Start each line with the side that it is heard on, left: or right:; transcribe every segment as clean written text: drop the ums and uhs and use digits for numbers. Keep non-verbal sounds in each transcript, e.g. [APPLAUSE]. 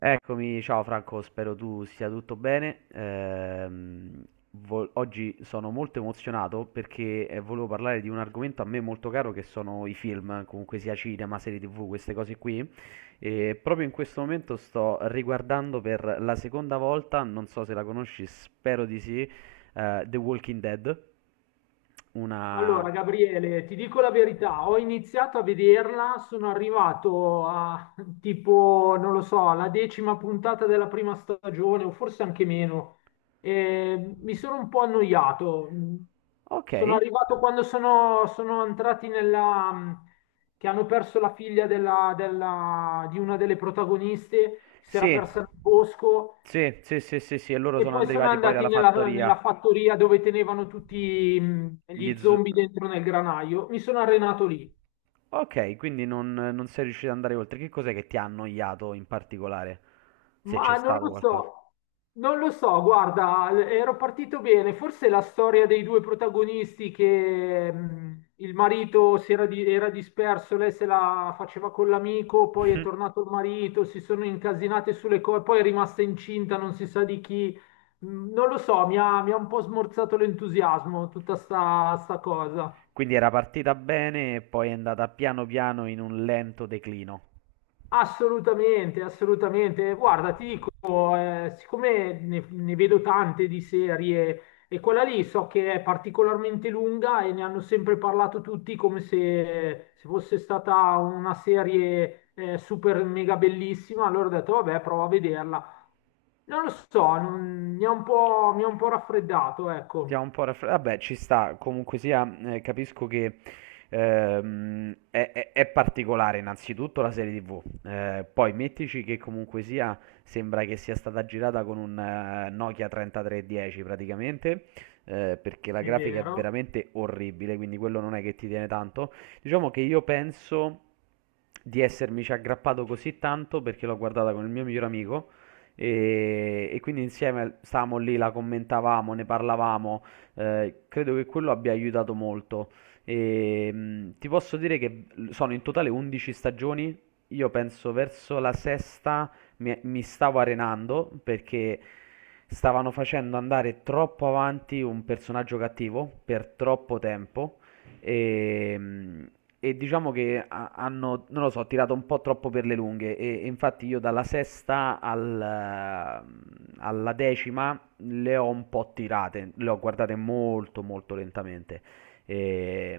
right: Eccomi, ciao Franco, spero tu stia tutto bene. Oggi sono molto emozionato perché volevo parlare di un argomento a me molto caro che sono i film, comunque sia cinema, serie TV, queste cose qui. E proprio in questo momento sto riguardando per la seconda volta, non so se la conosci, spero di sì, The Walking Dead. Una...
left: Allora, Gabriele, ti dico la verità, ho iniziato a vederla, sono arrivato a tipo, non lo so, alla decima puntata della prima stagione o forse anche meno. E mi sono un po' annoiato.
right: Ok,
left: Sono arrivato quando sono entrati nella... che hanno perso la figlia di una delle protagoniste, si era
right: sì.
left: persa nel bosco
right: Sì, sì, sì, sì, sì, e loro
left: e
right: sono
left: poi sono
right: arrivati poi
left: andati
right: dalla
left: nella
right: fattoria.
left: fattoria dove tenevano tutti
right: Gli
left: gli
right: zo-
left: zombie dentro nel granaio. Mi sono arenato lì.
right: Ok, quindi non sei riuscito ad andare oltre. Che cos'è che ti ha annoiato in particolare? Se c'è
left: Ma non
right: stato
left: lo
right: qualcosa.
left: so, non lo so, guarda, ero partito bene. Forse la storia dei due protagonisti che il marito si era, era disperso, lei se la faceva con l'amico, poi è
right: [LAUGHS]
left: tornato il marito, si sono incasinate sulle cose, poi è rimasta incinta, non si sa di chi. Non lo so, mi ha un po' smorzato l'entusiasmo tutta sta cosa.
right: Quindi era partita bene e poi è andata piano piano in un lento declino.
left: Assolutamente, assolutamente. Guarda, ti dico, siccome ne vedo tante di serie e quella lì so che è particolarmente lunga e ne hanno sempre parlato tutti come se fosse stata una serie super mega bellissima, allora ho detto, vabbè, provo a vederla. Non lo so, mi ha un po', mi ha un po' raffreddato,
right: Ti ha
left: ecco,
right: un po' raffreddato. Vabbè, ci sta, comunque sia, capisco che è particolare innanzitutto la serie TV. Poi mettici che comunque sia, sembra che sia stata girata con un Nokia 3310 praticamente, perché la
left: è
right: grafica è
left: vero.
right: veramente orribile, quindi quello non è che ti tiene tanto. Diciamo che io penso di essermici aggrappato così tanto perché l'ho guardata con il mio miglior amico e quindi insieme stavamo lì, la commentavamo, ne parlavamo. Credo che quello abbia aiutato molto. E, ti posso dire che sono in totale 11 stagioni. Io penso verso la sesta mi stavo arenando perché stavano facendo andare troppo avanti un personaggio cattivo per troppo tempo. E diciamo che hanno, non lo so, tirato un po' troppo per le lunghe. E infatti io dalla sesta alla decima le ho un po' tirate, le ho guardate molto molto lentamente. E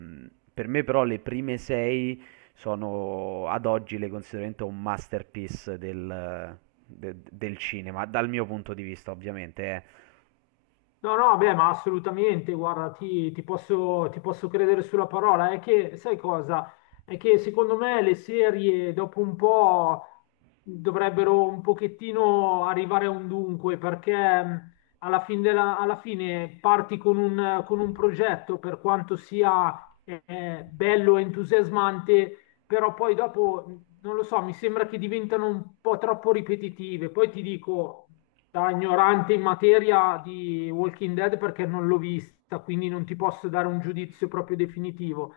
right: per me però le prime sei sono ad oggi, le considero veramente un masterpiece del cinema, dal mio punto di vista ovviamente. Eh.
left: No, no, beh, ma assolutamente, guarda, ti posso credere sulla parola. È che, sai cosa? È che secondo me le serie dopo un po' dovrebbero un pochettino arrivare a un dunque, perché alla alla fine parti con con un progetto, per quanto sia bello e entusiasmante, però poi dopo, non lo so, mi sembra che diventano un po' troppo ripetitive. Poi ti dico da ignorante in materia di Walking Dead perché non l'ho vista, quindi non ti posso dare un giudizio proprio definitivo,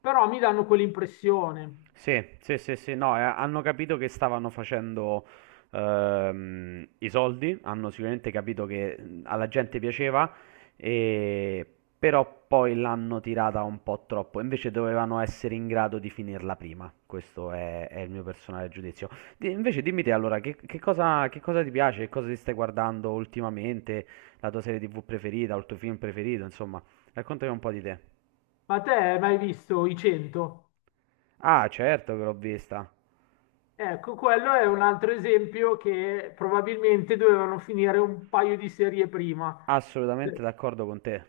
left: però mi danno quell'impressione.
right: Sì, sì, sì, sì, no, hanno capito che stavano facendo i soldi, hanno sicuramente capito che alla gente piaceva, e- però poi l'hanno tirata un po' troppo, invece dovevano essere in grado di finirla prima, questo è il mio personale giudizio. Invece dimmi te allora, che cosa ti piace, che cosa ti stai guardando ultimamente, la tua serie TV preferita, o il tuo film preferito, insomma, raccontami un po' di te.
left: Ma te hai mai visto i 100?
right: Ah, certo che l'ho vista.
left: Ecco, quello è un altro esempio che probabilmente dovevano finire un paio di serie prima.
right: Assolutamente d'accordo con te.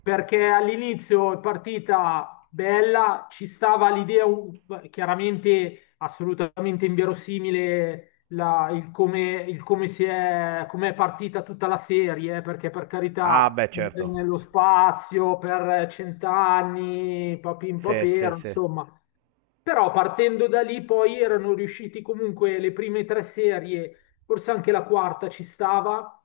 left: Perché all'inizio è partita bella, ci stava l'idea chiaramente assolutamente inverosimile il come, il come è partita tutta la serie, perché per
right: Ah,
left: carità
right: beh, certo.
left: nello spazio per cent'anni, papin
right: Sì, sì,
left: papero,
right: sì.
left: insomma. Però partendo da lì poi erano riusciti comunque le prime tre serie, forse anche la quarta ci stava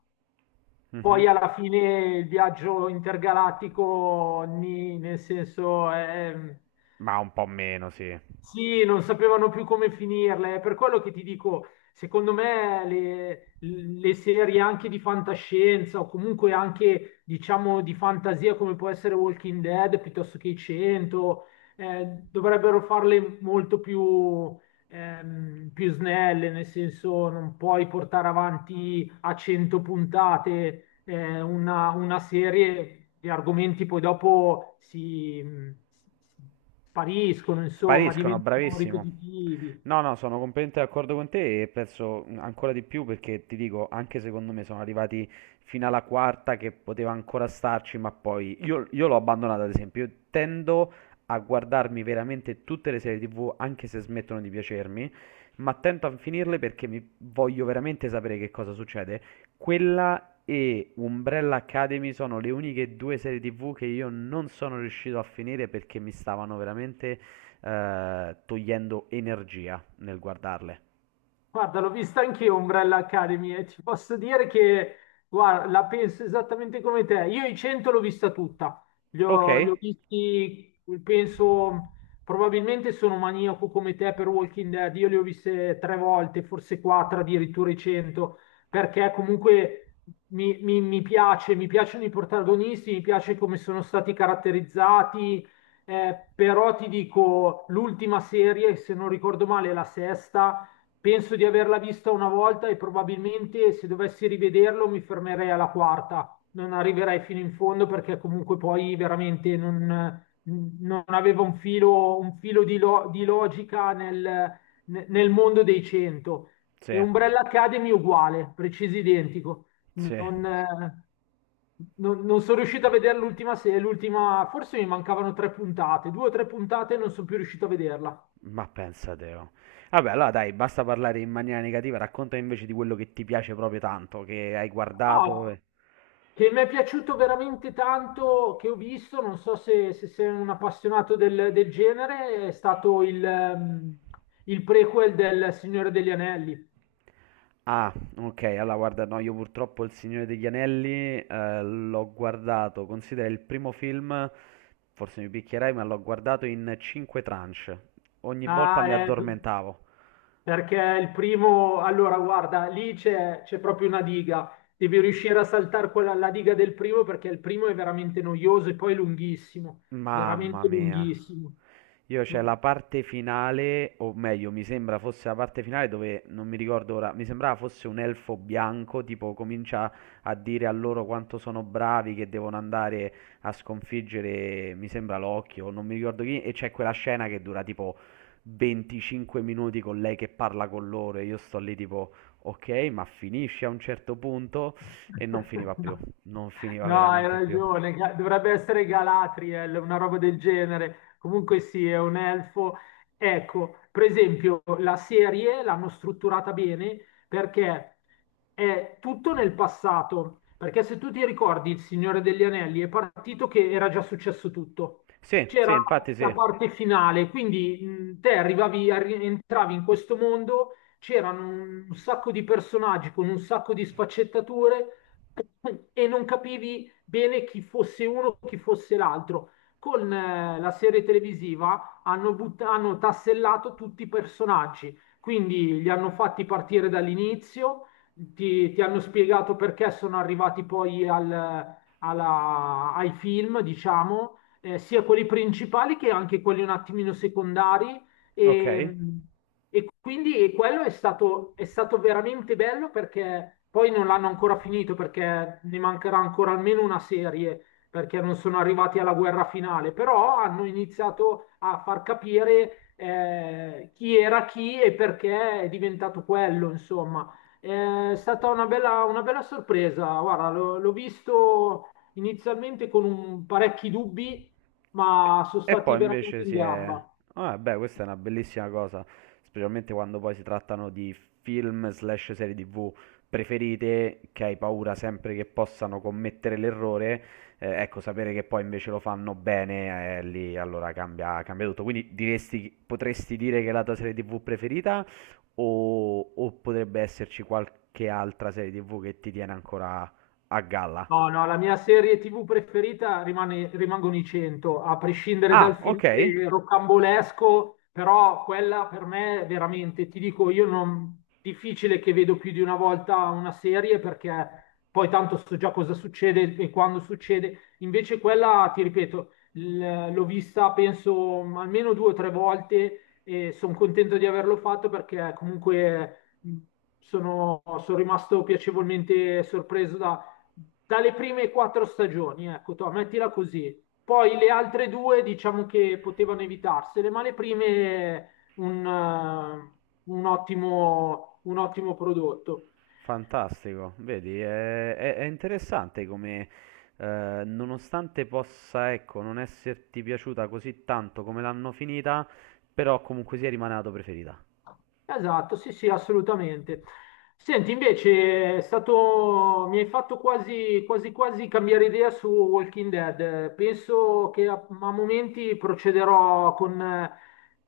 left: poi
right: Mhm.
left: alla fine il viaggio intergalattico, nel senso,
right: Ma un po' meno, sì.
left: sì, non sapevano più come finirle. È per quello che ti dico, secondo me le serie anche di fantascienza o comunque anche, diciamo, di fantasia come può essere Walking Dead piuttosto che i 100, eh, dovrebbero farle molto più più snelle, nel senso non puoi portare avanti a 100 puntate una serie, gli argomenti poi dopo si, si spariscono, insomma,
right: Spariscono,
left: diventano
right: bravissimo.
left: ripetitivi.
right: No, no, sono completamente d'accordo con te e penso ancora di più perché ti dico, anche secondo me sono arrivati fino alla quarta che poteva ancora starci, ma poi io l'ho abbandonata ad esempio. Io tendo a guardarmi veramente tutte le serie TV, anche se smettono di piacermi, ma tento a finirle perché mi voglio veramente sapere che cosa succede. Quella e Umbrella Academy sono le uniche due serie TV che io non sono riuscito a finire perché mi stavano veramente togliendo energia nel guardarle.
left: Guarda, l'ho vista anch'io Umbrella Academy e ti posso dire che, guarda, la penso esattamente come te. Io i 100 l'ho vista tutta, li
right: Ok?
left: ho visti, penso, probabilmente sono maniaco come te per Walking Dead, io li ho viste tre volte, forse quattro addirittura i 100, perché comunque mi piace, mi piacciono i protagonisti, mi piace come sono stati caratterizzati, però ti dico, l'ultima serie, se non ricordo male, è la sesta. Penso di averla vista una volta e probabilmente se dovessi rivederlo mi fermerei alla quarta, non arriverei fino in fondo perché comunque poi veramente non, non aveva un filo di, di logica nel mondo dei 100. E
right: Sì,
left: Umbrella Academy uguale, preciso identico.
right: sì,
left: Non, eh, non sono riuscito a vedere l'ultima, l'ultima, forse mi mancavano tre puntate, due o tre puntate e non sono più riuscito a vederla.
right: ma pensa te. Oh. Vabbè, allora dai, basta parlare in maniera negativa, racconta invece di quello che ti piace proprio tanto, che hai guardato.
left: Oh, che mi è piaciuto veramente tanto, che ho visto, non so se, se sei un appassionato del genere, è stato il prequel del Signore degli Anelli.
right: Ah, ok, allora guarda, no, io purtroppo Il Signore degli Anelli l'ho guardato, considera il primo film, forse mi picchierai, ma l'ho guardato in 5 tranche. Ogni volta
left: Ah,
right: mi addormentavo.
left: perché il primo, allora guarda, lì c'è proprio una diga, devi riuscire a saltare quella, la diga del primo perché il primo è veramente noioso e poi lunghissimo,
right: Mamma
left: veramente
right: mia.
left: lunghissimo.
right: Io c'è la
left: No.
right: parte finale, o meglio, mi sembra fosse la parte finale dove non mi ricordo ora, mi sembrava fosse un elfo bianco, tipo comincia a dire a loro quanto sono bravi, che devono andare a sconfiggere, mi sembra l'occhio, non mi ricordo chi, e c'è quella scena che dura tipo 25 minuti con lei che parla con loro e io sto lì tipo, ok, ma finisce a un certo punto e non finiva più,
left: [LAUGHS]
right: non finiva
left: No, hai
right: veramente più.
left: ragione, dovrebbe essere Galatriel, una roba del genere. Comunque sì, è un elfo. Ecco, per esempio, la serie l'hanno strutturata bene perché è tutto nel passato. Perché se tu ti ricordi Il Signore degli Anelli è partito che era già successo tutto.
right: Sì, sì,
left: C'era
right: infatti
left: la
right: sì.
left: parte finale, quindi te arrivavi, entravi in questo mondo c'erano un sacco di personaggi con un sacco di sfaccettature e non capivi bene chi fosse uno e chi fosse l'altro. Con la serie televisiva hanno, hanno tassellato tutti i personaggi, quindi li hanno fatti partire dall'inizio, ti hanno spiegato perché sono arrivati poi ai film, diciamo, sia quelli principali che anche quelli un attimino secondari.
right: Ok.
left: E, e quindi quello è stato veramente bello perché poi non l'hanno ancora finito perché ne mancherà ancora almeno una serie perché non sono arrivati alla guerra finale, però hanno iniziato a far capire chi era chi e perché è diventato quello, insomma. È stata una bella sorpresa, guarda, l'ho visto inizialmente con parecchi dubbi, ma sono
right: E
left: stati
right: poi
left: veramente
right: invece
left: in
right: si è...
left: gamba.
right: Ah, beh, questa è una bellissima cosa, specialmente quando poi si trattano di film slash serie TV preferite che hai paura sempre che possano commettere l'errore. Ecco, sapere che poi invece lo fanno bene, lì allora cambia, cambia tutto. Quindi diresti, potresti dire che è la tua serie TV preferita o potrebbe esserci qualche altra serie TV che ti tiene ancora a galla?
left: No, no, la mia serie TV preferita rimangono i 100, a prescindere dal
right: Ah, ok.
left: finale rocambolesco, però quella per me veramente, ti dico, io non... difficile che vedo più di una volta una serie perché poi tanto so già cosa succede e quando succede. Invece quella, ti ripeto, l'ho vista penso almeno due o tre volte e sono contento di averlo fatto perché comunque sono rimasto piacevolmente sorpreso dalle prime quattro stagioni, ecco, to, mettila così. Poi le altre due diciamo che potevano evitarsele, ma le prime un ottimo prodotto.
right: Fantastico, vedi, è interessante come, nonostante possa, ecco, non esserti piaciuta così tanto come l'hanno finita, però comunque sia rimane la tua preferita.
left: Esatto, sì, sì, assolutamente. Senti, invece è stato, mi hai fatto quasi, quasi, quasi cambiare idea su Walking Dead. Penso che a, a momenti procederò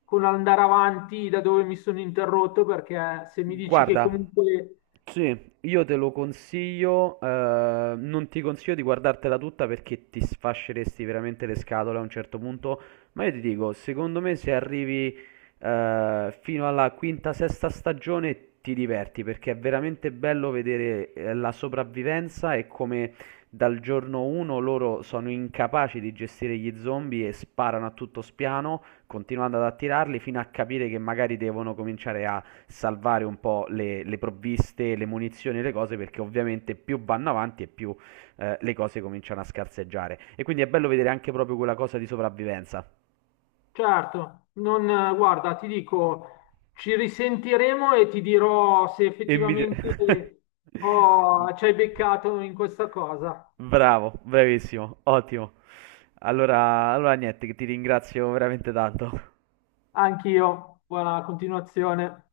left: con andare avanti da dove mi sono interrotto, perché se mi dici che
right: Guarda,
left: comunque
right: sì, io te lo consiglio, non ti consiglio di guardartela tutta perché ti sfasceresti veramente le scatole a un certo punto, ma io ti dico, secondo me se arrivi fino alla quinta, sesta stagione ti diverti perché è veramente bello vedere la sopravvivenza e come dal giorno 1 loro sono incapaci di gestire gli zombie e sparano a tutto spiano, continuando ad attirarli fino a capire che magari devono cominciare a salvare un po' le provviste, le munizioni, le cose, perché ovviamente più vanno avanti e più le cose cominciano a scarseggiare. E quindi è bello vedere anche proprio quella cosa di sopravvivenza.
left: certo, non, guarda, ti dico, ci risentiremo e ti dirò se
right: E mi...
left: effettivamente
right: dire- [LAUGHS]
left: ci hai beccato in questa cosa.
right: Bravo, bravissimo, ottimo. Allora, allora niente, che ti ringrazio veramente tanto.
left: Anch'io, buona continuazione.